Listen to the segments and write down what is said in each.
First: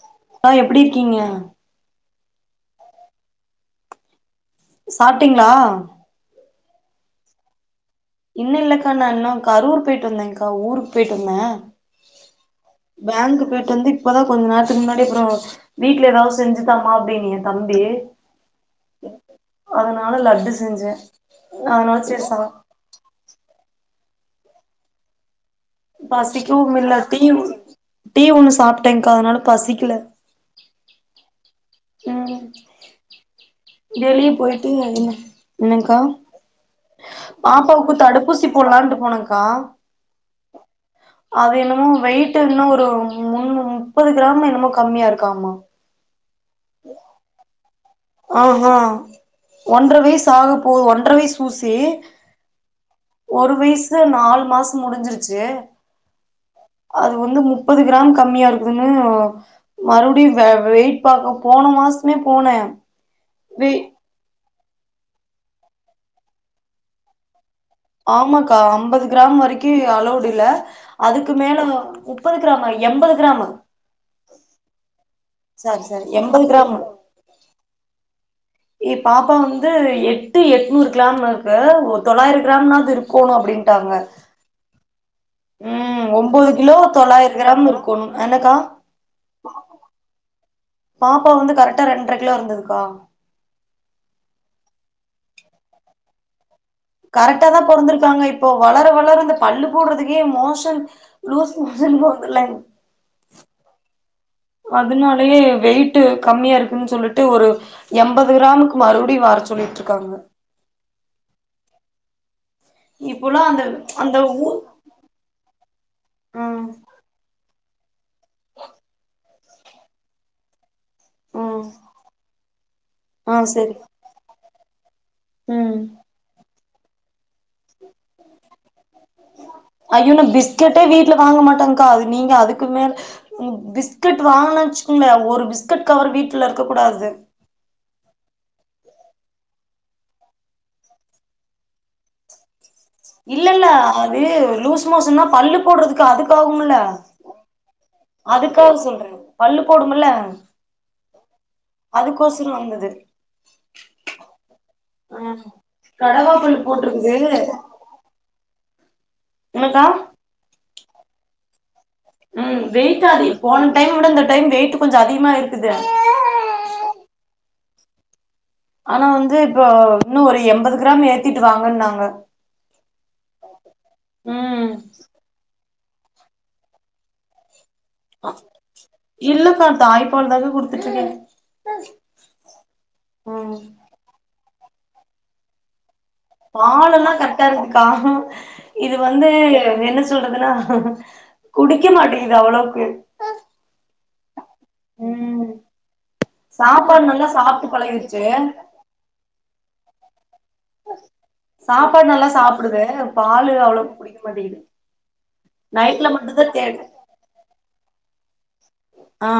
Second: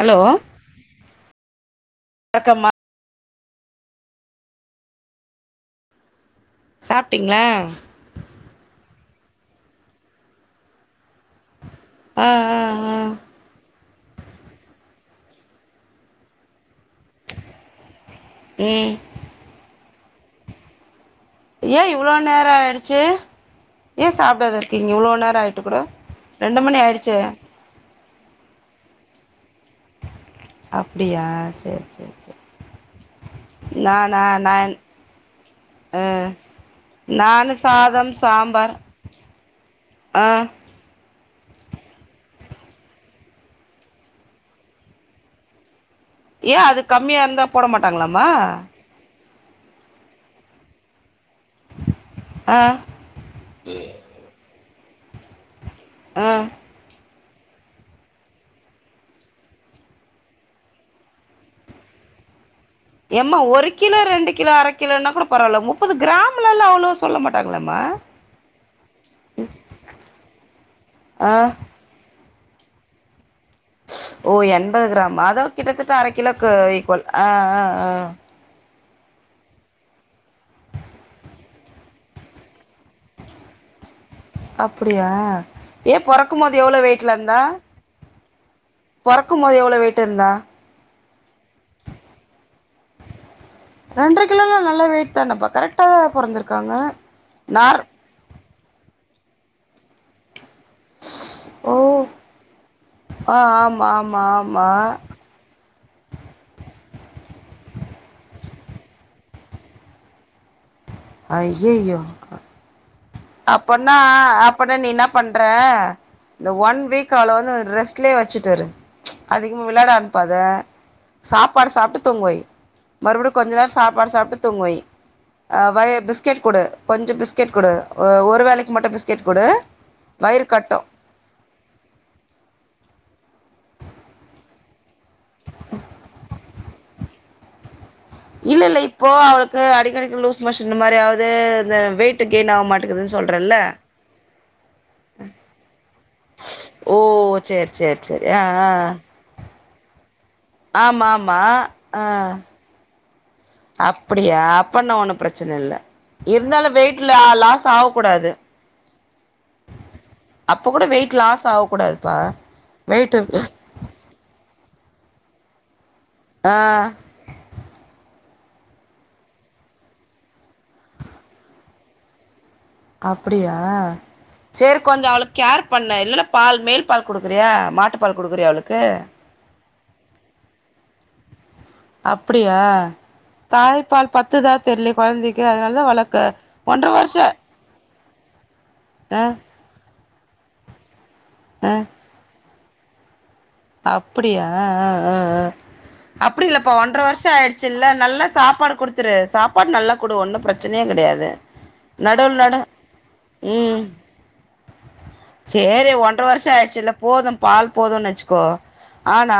hello ஆ எப்டி இருக்கீங்க வணக்கமா சாப்ட்டீங்ளா சாப்ட்டிங்ளா இன்னு இல்லக்கா நா இன்னு கரூர் போயிட்டு வந்தேன்கா ஊருக்கு போயிட்டு வந்தே ஆ ஆ ஆ பேங்க்கு போயிட்டு வந்து இப்பதா கொஞ்ச நேரத்துக்கு முன்னாடி அப்புறோ வீட்ல எதாவது செஞ்சு த்தாமா அப்டீன்ன என் தம்பி ம் அதனால லட்டு செஞ்சே ஏ அதனால இவ்ளோ சேரி சா நேரோ ஆய்டுச்சி ஏ சாப்டாது இருக்கீங்க இவ்ளோ நேரோ ஆய் பசிக்கவுமில்ல டீ ஒன் டீ ஒண்ணு சாப்ட்டேன்கா அதனால பசிக்ல அப்டியா சேர் சேர் ம் சேர் வெளிய போயிட்டு என்னங்கா ஆ நானு பாப்பாவுக்கு சாதம் தடுப்பூசி சாம்பார் போடலான்ட்டு போனக்கா ஆ அது என்னமோ வெயிட்டு இன்னு ஒரு மூன்னு முப்பது கிராமோ என்னமோ கம்மியா இருக்காமா ஏ அது கம்மியாருந்தா போட மாட் ஆ ஹா ஒன்ற வயஸ்சாக போகு ஒன்ற வய்ஸ் ஊசி ஆ ஒரு வயசு நாலு மாசோ முடிஞ்சிருச்சு ஆ அது வந்து முப்பது கிராம் கம்மியா இருக்குதுன்னு மறுபடியு வெயிட் பாக்க போன மாசமே போனே யம்மா ஒரு வெய் கிலோ ரெண்டு கிலோ அர கிலோன்னா கூட பரவால்ல முப்பது கிராம்லலா அவ்ளோ சொல்ல மாட்டாங்களேமா ஆமாக்கா அம்பது கிராம் வரிக்கி அளோடு இல்ல அதுக்கு ஆ மேல முப் முப்பது கிராமா எம்பது கிராமா ஓ எண்பது கிராமா அதா கிட்டத்தட்ட சாரி அர எம்பது கிலோக்கு கிராமு ஈக்வல் அ அ அ ஏ பாப்பா வந்து எட்டு எட்நூறு கிலாம் இருக்கு ஒரு தொளாயிரம் கிராம்னாவது இருக் கோணோ அப்டீன்ட்டாங்க அப்புடியா ம் ஒம்போது கிலோ தொளாயிர கிராம் இருக்கோணு என்னக்கா பொறக்கும் போது எவ்ளோ வெயிட் இருந்தா பாப்பா வந்து கரெட்டா ரெண்டற கிலோ இருந்ததுக்கா ரெண்ட்ர கிலோலா நல்லா வெயிட் தானப்பா கரெக்டாதா பொறந்துருக்காங்க கரெக்டாதா பொறந்திருக்காங்க இப்போ வளர வளர இந்த பல்லு போட்றதுக்கே மோஷன் லூஸ் ஓ மோஷன் போக்தில்லங் ஆ ஆமா ஆமா ஆம் அதுனாலயே வெய்ட்டு கம்மியா இருக்குன் சொல்லிட்டு ஒரு எம்பது கிராமக்கு மறுபடியு வர சொல்லிட்டு இருக்காங்க அய்யய்யோ இப்பல்லா அந்த அப்பன்னா அந்த ஊ அப்பன்னா நீ என்னா பண்ற இந்த ம் ஒன் வீக் அவ்ள வந்து ரெஸ்ட் க்லே வச்சுட் இரு அதிகமாக விளையாட அனுப்பாத ம் சாப்பாடு சாப்ட்டு தூங்வை மறுப்டியு ஆ கொஞ்சோ நேரோ சரி சாப்பாடு சாப்ட்டு தூங்வை அ ம் வை பிஸ்கெட் குடு கொஞ்ச பிஸ்கெட் குடு ஒரு வேலைக்கு மட்டு பிஸ்க் கேட் போடு ஐயோ நா வயிர் கட்டு பிஸ்கெட்டே வீட்ல வாங்க மாட்டங்க்கா அது நீங்க அதுக்கு மேல பிஸ்கெட் வாங்க இல்ல ஒரு பிஸ்கட் கவர் வீட்ல இருக்கக் கூடாது இல்ல இல்ல இப்போ அவுளுக்கு அடிக்கடிக்க லூஸ் மோஷன் மாரியாவது இந்த வெயிட் கெயின் ஆவ் மாட் இல்லல்ல அது லூஸ் மோசன்னா பல்லு போட்றதுக்கு அதுக்கு ஆகும்ல ஓ சேரி சேரி சேரி ஆ ஆ அதுக்காக சொல்ற பல்லு போடும்ல ஆமா ஆமா ஆ அதுக்கோசரோ வந்தது அப்படியா அப்பன்னா ஒண்ணு ஆ பிரச்சன இல்ல கடவா பல்லு இருந்தாலு வெயிட்ல போட்ருக்குது லாஸ் ஆவ கூடாது என்னக்கா அப்ப கூட வெய்ட் லாஸ் ஆவக் கூடாது ம் வெயிட்டாக் போன டைம் ஓட இந்த டைம் வெய்ட்டு கொஞ்சோ அதிகமாயிருக்குது ஆ ஆனா வந்து இப்போ இன்னு ஒரு எம்பது கிராம் ஏத்திட்டு வாங்கன்னாங்க அப்டியா ம் செரி கொஞ்சோ அவளுக் கேர் பண்ணு இல்லன்னா பால் மேல் பால் குடுக்குறியா மாட்டு பால் குடுக்குறியா அவளுக்கு இல்லக்கா தாய்ப்பால்தாக்கா குடுத்துட்ருக்க அப்டியா ம் தாய்ப்பால் பத்துதா தெர்லயே கொழந்தைக்கு அதனால்தா வளக்க பால் எல்லா கர்ட்டா இருக்குக்கா இது ஆ வந்து என்ன சொல்றதுனா ஆ குடிக்க மாட்டேங்குது அவ்ளோக்கு அப்படியா ஆ ஆ ஆ ம் அப்டி இல்லப்பா ஒன்ட்ர சாப்பாடு நல்லா வர்ஷோ சாப்ட்டு ஆயிடுச்சுல்ல பழகிருச்சு நல்லா சாப்பாடு குடுத்துரு சாப்பாட் நல்லா குடு ஒன்னு பிரச் பிரச்சனையே கெடையாது சாப்பாடு நல்லா நடவுள் நட சாப்டுது பாலு ம் அவ்ளோக்கு புடிக்க மாட்டேங்குது சேரி நைட்ல ஒன்ற மட்டுந்தா வருஷ தேடு ஆயிடுச்சுல்ல போது பால் போதுன் வச்சு கோ ஆ ஆனா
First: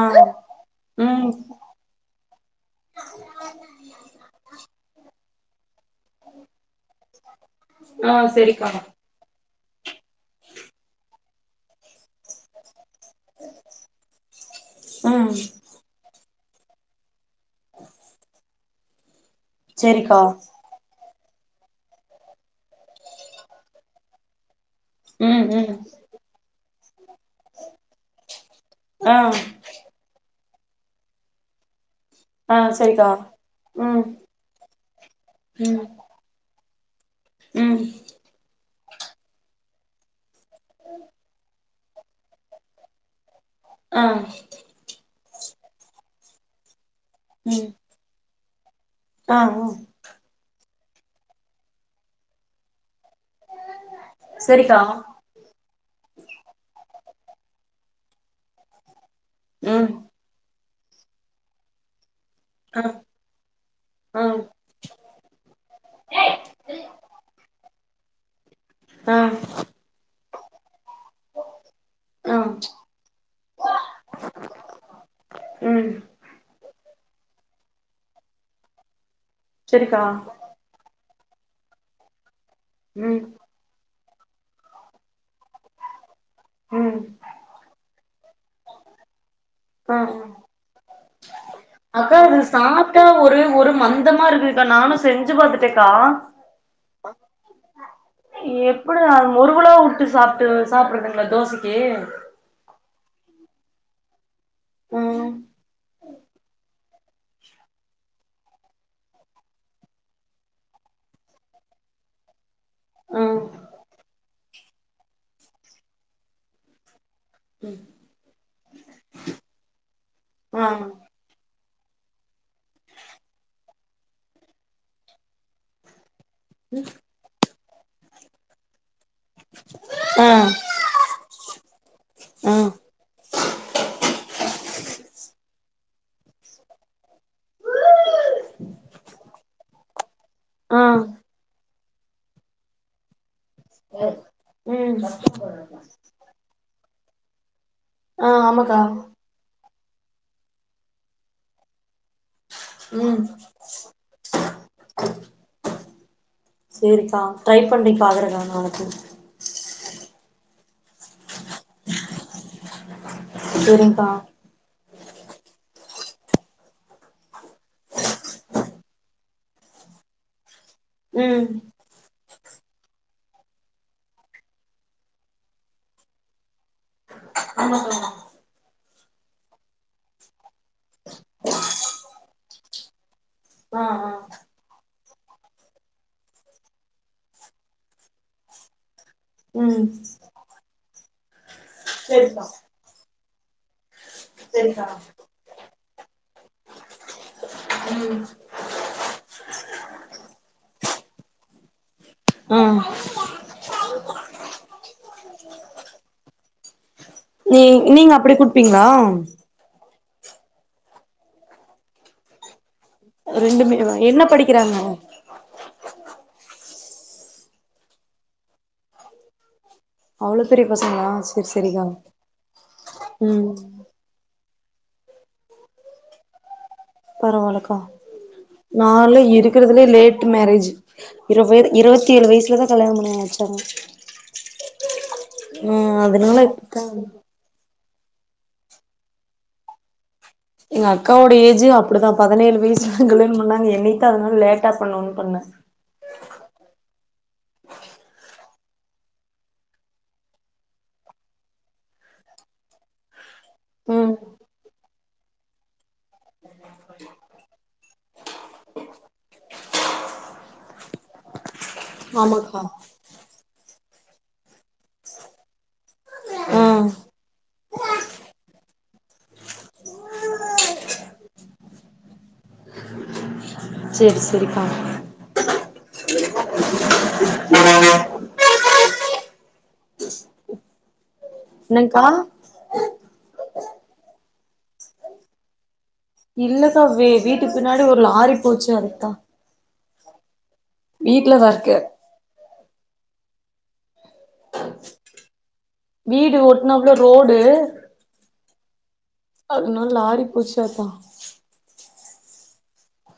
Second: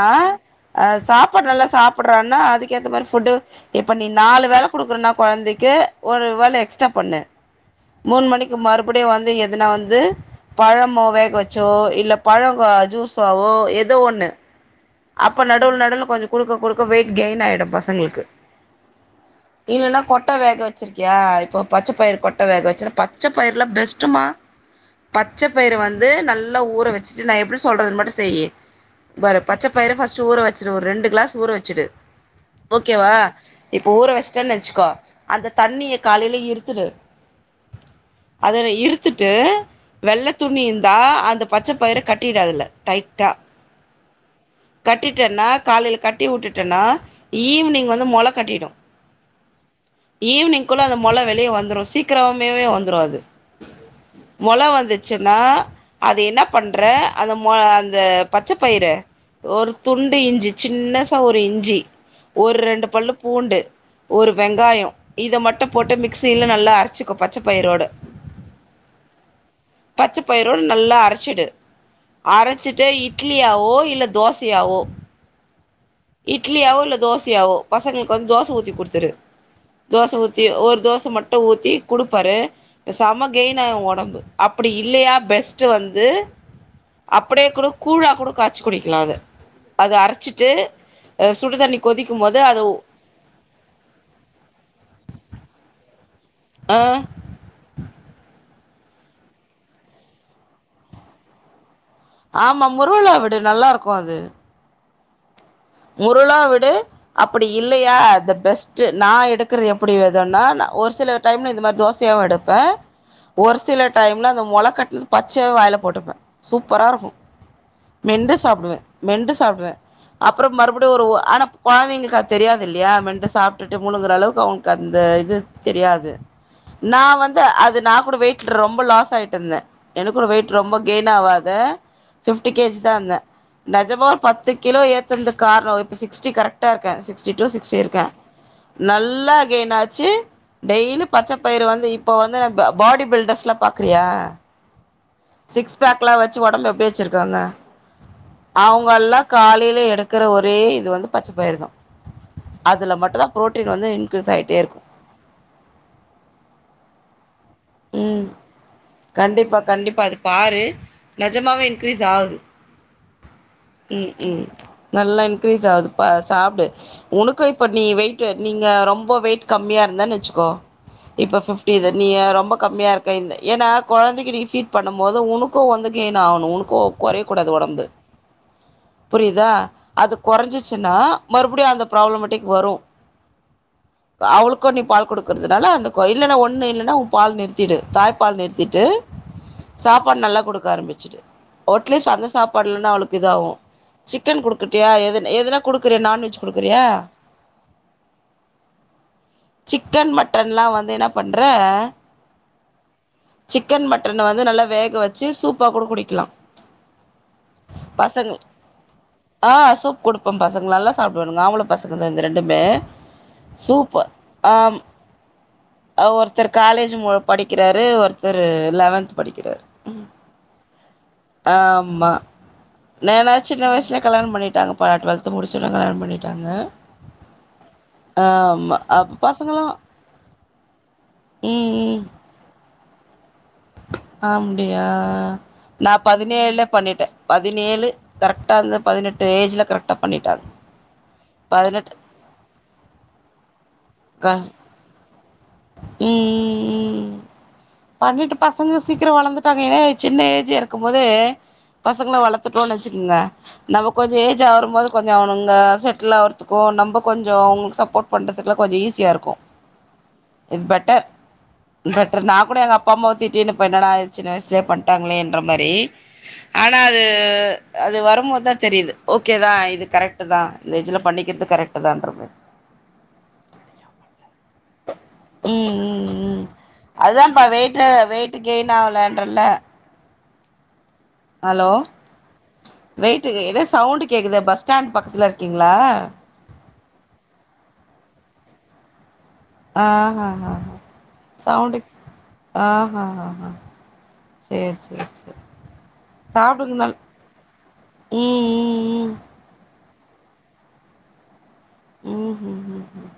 அ ம் சாப்பாட் நல்லா சாப்புட்றான்னா அதுக்கு ஏத்த மாரி ஃபுட்டு இப்ப நீ நாலு வேல குடுக்றனா கொழந்தைக்கு ஒரு வேல எக்ஸ்ட்டா பண்ணு ஆ மூண் மணிக்கு செரிக்கா மறுபடி வந்து எதுனா வந்து பழமோ வேக வச்சோ இல்ல பழ ஜூஸாவோ எ ஏதோ ஒன்னு ம் அப்ப நடுல நடுல கொஞ்ச குடுக்க குடுக்க வெயிட் கெயின் ஆயிடு பசங்களுக்கு இல்லன்னா செரிக்கா கொட்ட வேக வச்சிருக்கியா இப்போ பச்ச பயிர் கொட்ட வேக வச்சுன்னா பச்ச பயிர்லா பெஸ்டுமா பச்ச ம் ம் பயிர வந்து நல்லா ஊற வச்சுட்டு நா எப்டி சொல்றதுன் மட்டு செய்யி ஆ பாரு பச்சப்பயிர ஃபஸ்ட்டு ஊற வெச்சிரு ஒரு ரெண்டு க்ளாஸ் ஊர வெச்சிடு ஆ செரிக்கா ஓகேவா இப்ப ம் ஊற வச்டன் வச்சுக்கோ அந்த ம் தண்ணிய காலையில இருத்துடு ம் அதல இருத்துட்டு வெள்ள துணி இருந்தா அந்த பச்ச பயிர கட்டிடு அதுல டைட்டா ஆ கட்டிட்டன்னா காலைல கட்டி உட்டுட்டன்னா ம் ஈவ்னிங் வந்து மொள கட்டிடும் ஆ ம் ஈவினிங் கொள்ள அந்த மொள வெளிய வந்துரு சீக்கிரமாவே வந்துரு அது மொல செரிக்கா வந்துச்சு நா அது என்ன பண்ற அந்த மொ அந்த பச்ச பயிற ஒரு ம் துண்டு இஞ்சி சின்ன சா ஒரு இஞ்சி ஒரு ஆ ரெண்டு பல்லு பூண்டு ஆ ஒரு வெங்காயோ இத மட்டு போட்டு மிக்ஸியில நல்லா அரச்சிக்கோ பச்ச பயிரோடு ஆ பச்ச பயிரோ நல்லா அரச்சிடு ஆ அரைச்சிட்டு இட்லியாவோ இல்ல தோசையாவோ ம் இட்லியாவோ இல்ல தோசையாவோ பசங்களுக்கு வந்து தோச ஊத்தி குடுத்துரு செரிக்கா தோச ஊத்தி ஒரு தோச மட்டு ஊத்தி குடுப்பாரு ம் செம கெய் என்ன ஒடம்பு அப்டி இல்லயா பெஸ்ட் வந்து ம் அப்டியே கூட கூழா கூட காச் ச்சு குடிக்கலா அத அத ஆ ஆ அரைச்சிட்டு அ சுடுதண்ணி அக்கா இது சாப்ட்டா ஒரே ஒரு மந்தமா இருக்குது அக்கா நானு செஞ்சு பாத்துட்டேக்கா அ எப்டி அது முறுவலா வுட்டு சாப்ட்டு சாப்பிறதுங்களா தோசைக்கு ஆமா முருவலா விடு நல்லாருக்கு அது ஆம் முருவளா விடு அப்புடி இல்லையா இந்த பெஸ்ட்டு நா எடுக்குறது எப்டி வேதுன்னா நா ஒரு சில டைம்ல இந்த மாரி தோசையாவு எடுப் க ம் ஒரு சில டைம்ல அந்த மொள கட்டுல் பச்சையா வாயில போடுப்பே சூப்பரா இருக்கு மெண்டு சாப்டுவே மெண்டு சாப்டுவே அப்றோ ஆ மறுபடியு ஒரு ஆனா கொழந்தைங்களுக்கு அது தெரியாது இல்லயா மெண்ட்டு சாப்ட்டுட்டு மூழுங்குற அளவுக்கு அவுங்களுக்கு அந்த இது தெரியாது நா வந்து அது நா கூட வெயிட் ரொம்ப லாஸ் ஆயிட் டு இருந்தே எனக்கூட ஆ வெயிட் ரொம்ப கெயின் ஆவாது ஃபிஃப்டி ஆ கேஜி தா இருந்தே நெஜமா ஒரு பத்து கிலோ ஏத்துனது காரணோ இப்போ சிக்ஸ்டி கரெக்டா இருக்கே சிக்ஸ்டி டூ சிக்ஸ்டி இருக்கே நல்லா கேயின் ஆச்சு ஆ டெய்லி பச்ச பயறு வந்து இப்போ வந்து நா பாடி பில்டர்ஸ்லா பாக்குறியா ம் சிக்ஸ் பேக்லா வெச்சு ஒடம்பு எப்டி வெச்சிருக்காங்க ஆ ஆமாக்கா அவுங்க எல்லா காலையில எடுத் க்குற ஒரே இது வந்து பச்ச பயிறு தா அதுல மட்டு ம் தா ப்ரோட்டீன் வந்து இன்க்ரீஸ் ஆயிட்டே இருக்கு செரிக்கா ட்ரை பண்ணி பாக்குற ம் நா நாளைக்கு கண்டிப்பா கண்டிப்பா அது பாரு நெஜமாவே இன்கிரீஸ் ஆகுது சேரிங்க்கா ம் ம் நல்லா இன்கிரீஸ் ஆகுது சாப்டு உனக்கு இப்ப நீ வெயிட் நீங்க ரொம்ப வெயிட் கம்மியா இருந்தன் வச்சுக்கோ இப்ப ம் ஃபிப்டி இத நீ ரொம்ப கம்மியா இருக்க இந்த ஏன்னா கொழந்தைக்கி நீ ஃபீட் பண்ணும்போது உனக்கு வந்து கெயின் ஆகணு உனக்கு குறைய கூடாது உடம்பு ஆமாக்கா புரியுதா அது குறைஞ்சிச்சின்னா மறுபடியு அந்த ப்ராப்ளமேட்டிக் வரும் ஆ ஆ அவளுக்கும் நீ பால் குடுக்குறதுனால அந்த இல்லன்னா ஒண்ணு இல்லன்னா உன் பால் நிறுத்திடு தாய் பால் நிறுத்திட்டு ம் சாப்பாடு நல்லா குடுக்க ஆரம்பமிச்சிடு ஒட்லீஸ்ட் அந்த சேரிக்கா சாப்பாடுலன்னா அவளுக்கு இதாகு சிக்கன் சேரிக்கா குடுக்கட்டியா எது எதுனா குடுக்குறியா நான்வெஜ் குடுக்குறியா சிக்கன் மட்டன்லா வந்து என்ன பண்ற ஆ சிக்கன் மட்டன் வந்து நல்லா வேக வச்சு சூப்பா கூட குடிக்கலா நீ நீங்க பசங்க அப்டி குடுப்பீங்களா ஆ சூப் குடுப்போம் பசங்க நல்லா சாப்டுவாங்க ஆம்பள பசங்க தா இந்த ரெண்டுமே ரெண்டுமே வா சூப்பு என்ன படிக்கிறாங்க ஆ ஒருத்தர் காலேஜ் மு படிக்கிறாரு ஒருத்தரு லெவன்த் படிக்கிறாரு அவ்ளோ பெரிய பசங்ளா ஆம்மா நானா ம் சின்ன வயசலே கல்யாண பண்ணிட்டாங்கப்பா டுவெல்த்து முடிச்சோன கல்யாணம் பண்ணிட்டாங்க பரவாலக்கா ஆமா அப்ப நாலா பசங்கலா இருக்கிறதுலே லேட்டு மேரேஜ் இருவ ம் ம் இருவத்தி ஏழு வயசுலதா கல்யாணம் பண்ணி வச்சாங்க ஆ முடியா நா ஆ அதனால பதினேழ்ல இப்பதா பண்ணிட்டே பதினேழு கரெக்டா அந்த பதினெட்டு ஏஜ்ல கரெக்ட் தப் பண்ணிட்டாங்க எங்க அக்காவோட ஏஜு பதினெட்டு அப்டுதா பதனேழு வய்சுல கல்யாண் பண்ணாங்க எங்ளுக்குதா அதனால லேட்டா பண்ணோனுன் பண்ணே ம் ம் ம் ம் பண்ணிட்டு பசங்க சீக்ரோ வளந்துட்டாங்க ஏனா சின்ன ஏஜா இருக்கும் போதே பசங்கள வளர்த்துட்டோன் வச்சுக்கங்க நம்ம ம் கொஞ்சோ ஏஜ் ஆகுறபோது கொஞ்சோ அவுனுங்க செட்லாவ் த்துக்கு நம்ப கொஞ்சோ அவுங்களுக்கு சப்போர்ட் பண்றதுக்குலா கொஞ்சோ ஈஸியா இருக்கு இது பெட்டர் பெட்டர் நா கூட ஆமாக்கா எங்க அப்பா அம்மாவ திட்டினுப்பே என்னடா சின்ன வயசுலயே பண்ட்டாங்களேன்ற மாரி ஆ ஆனா அது அது வரும்போதா தெரியிது ஓக்கே தா இது கரக்ட்டு தா இந்த ஏஜ்ல பண்ணிக்கிறது கரெக்ட்டு தான்றமே செரி செரிக்கா ம் ம் ம் அதாப்பா வெயிட்ல வெயிட்டு கெயின் ஆகலன்றல்ல ஹலோ என்னங்க்கா வெயிட்டு ஏதா சவுண்டு கேக்குது பஸ் ஸ்டாண்ட் பக்கத்துல இருக்கீங்ளா இல்லக்கா வே வீட்டுக்கு பின்னாடி ஒரு லாரி போச்சு அதுக்தா ஆ ஆ ஆ தா இருக்கு சவுண்டு ஆ ஹ ஹ ஹா சேர் சேர் சேர் வீடு ஓட்னாப்ல ரோடு ம் ம் ம் அதுனால லாரி போச்சா கா ம் ம் ம் ம்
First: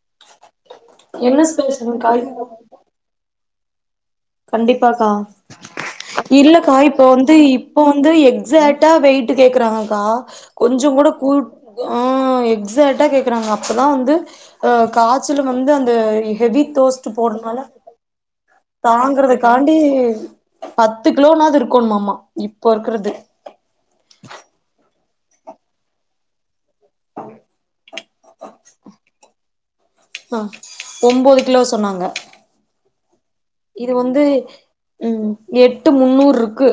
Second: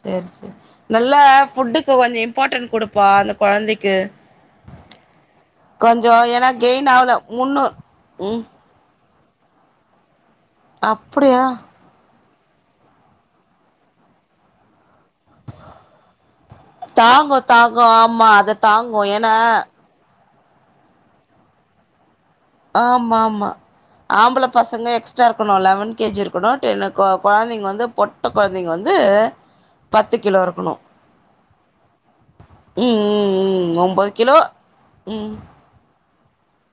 சேரி சேரி நல்லா என்ன ஃபுட்டுக்கு ஸ்பெஷல்க்கா கொஞ்சோ இம்பாட்டன்ட் குடுப்பா அந்த கொழந்தைக்கு கண்டிப்பாக்கா கொஞ்சோ ஏன்னா இல்லக்கா கெயின் இப்போ ஆகல வந்து முன்னூ இப்ப வந்து ம் எக்ஸட் டா வெயிட்டு கேக்குறாங்கக்கா கொஞ்சங்கூட கூ அப்படியா ஆ எக்ஸாட்டா கேக்குறாங்க அப்பதா வந்து கா ச்சுல வந்து அந்த ஹெவி தோஸ்ட்டு தாங்கு போறனால தாங்கு ஆமா அதுத்தா தாங்குறதுக்காண்டி பத்து கிலோனாது இருக்கணு மாமா ஆமாமா ஆம்பள பசங்க எக்ஸ்ட்ரா இருக்கணு லெவன் கேஜி இருக்கணு டென்னோ கொ கொழந்தைங்க வந்து பொட்ட கொழந்தைங்க வந்து பத்து ஆ கிலோ இருக்கணு ஒம்போது கிலோ சோ ம் ம் ம் ஒம்போது கிலோ ம் ட்டு முந்நூருக்கு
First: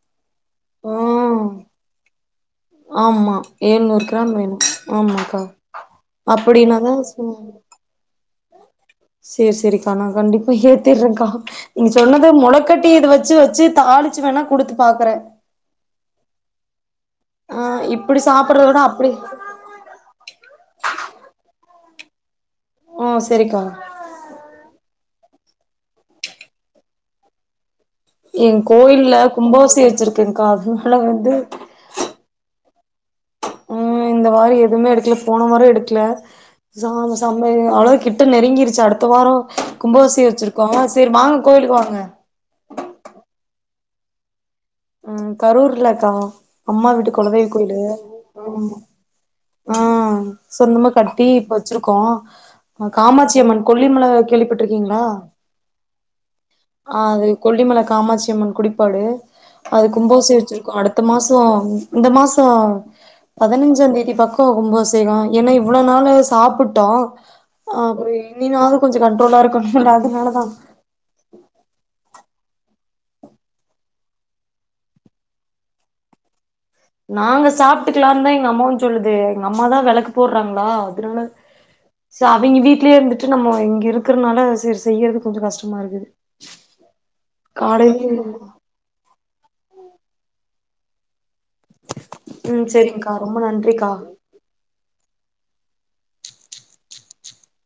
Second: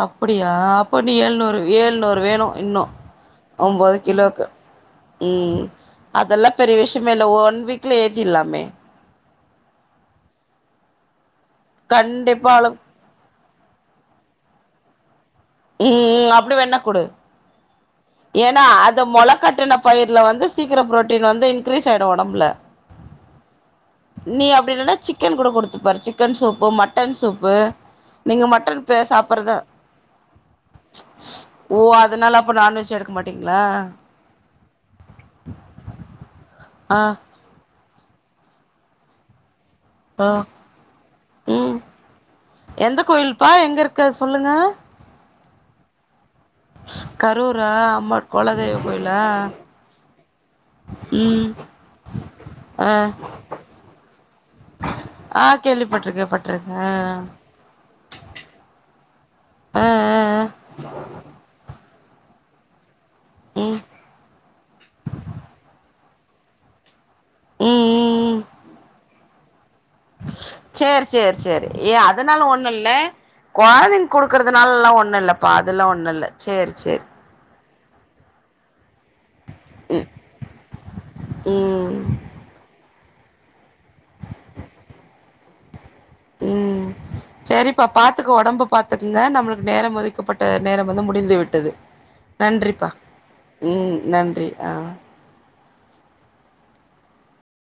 அப்டியா அப்போ நீ ஆ எழுநூறு ஏழுநூறு வேணு இன்னோ ஆமா ஒம்போது ஏழ்நூறு கிராம் கிலோக்கு வேணு ஆமாக்கா ம் அதெல்லா பெரிய அப்டின்னாதா விஷிமே இல்ல ஒன் வீக்ல ஏத்திர்லாமே சேர் சேரிக்கா நா கண்டிப்பா ஏத்திறேங்கா நீங்க சொன்னது கண்டிப்பா அவளுக் மொளக்கட்டி இத வச்சு வச்சு தாளிச்சு வேணா குடுத்து பாக்குறே ம் ம் அப்டி வேண்ணா குடு ஆ இப்டி ஏனா சாப்பட்றத விட அத அப்டி மொள கட்டுன பயிர்ல வந்து சீக்கரோ ப்ரோட்டீன் வந்து இன்க்ரீஸ் ஆய்டு ஒடம்புல ஓ செரிக்கா நீ அப்படில்லனா சிக்கன் கூட குடுத்துப்பாரு சிக்கன் சூப்பு மட்டன் சூப்பு நீங்க என் மட்டன் பே கோயில்ல சாப்பட்றதா கும்பாபிஷேகம் வச்சிருக்கங்கா அது தா ஓ அதனால அப்ப நான்வெஜ் எடுக்க மாட்டீங்களா ம் இந்த வாரோ எதுவுமே எடுக்கல போன வாரோ எடுக்கல சா ஆ சாம் மாரி அவ்ளோ கிட்ட நெருங்கிருச்சு அடுத்த வாரோ ஆ கும்பாபிஷேக வச்சுருக்கோ சரி வாங்க ம் கோயிலுக்கு வாங்க எந்த கோயில் பா எங்க இருக்கு அத சொல்லுங்க ம் கரூர்ல கா கரூர்ரா அம்மா ம் குலதெய்வ கோயிலா ஆ சொந்தமா கட்டி ம் இப்ப வச்சிருக்கோ அ ஆ காமாட்சியம்மன் கொல்லிமலை கேள்விப்பட்டிருக்கீங்களா ஆ கேள்விப்பட் ட்ருக்க பட்ருக்கே ஆ அது கொல்லிமல காமாட்சி அம்மன் குடிப்பாடு ஆ அது ஆ கும்பாபிஷே ஆ வெச்ருக்கோ அடுத்த மாசோ இந்த மாசோ ம் பதினஞ்சாந் தேதி பக் கோ கும்பாப்ஷேகோ ஏன்னா இவ்ளோ நாளு சாப்புட்டோ ஆ ம் போயி ம் இனினாது கொஞ்சோ கண்ட்ரோலா இருக்குனுல்ல அதுனாலதா சேரி சேரி சேரி ஏ அதனால ஒண்ணோல்ல கொழந்தைங்க் குடுக்குறதுனாலலா ஒண்ணு இல்லப்பா அதெல்லா ஒண்ணோல்ல சேரி சேரி நாங்க சாப்ட்டுக்லான்தா எங்க அம்மாவு சொல்லுது எங்க அம்மாதா வெளக்கு போட்றாங்ளா அதுனால ம் சோ அவிங்க வீட்லயே இருந்துட்டு நம்ம இங்க இருக்றனால செரி செய்யறதுக் கொஞ்சோ கஷ்டமா இருக்குது ம் சேரிப்பா காலையிலயு பாத்துக்க ஒடம்பப் பாத்துக்குங்க நம்ளுக்கு நேரம் ஒதுக்கப்பட்ட நேரம் வந்து முடிந்து விட் டது ம் நன்றி செரிங்க்கா ரொம்ப நன்றிக்கா பா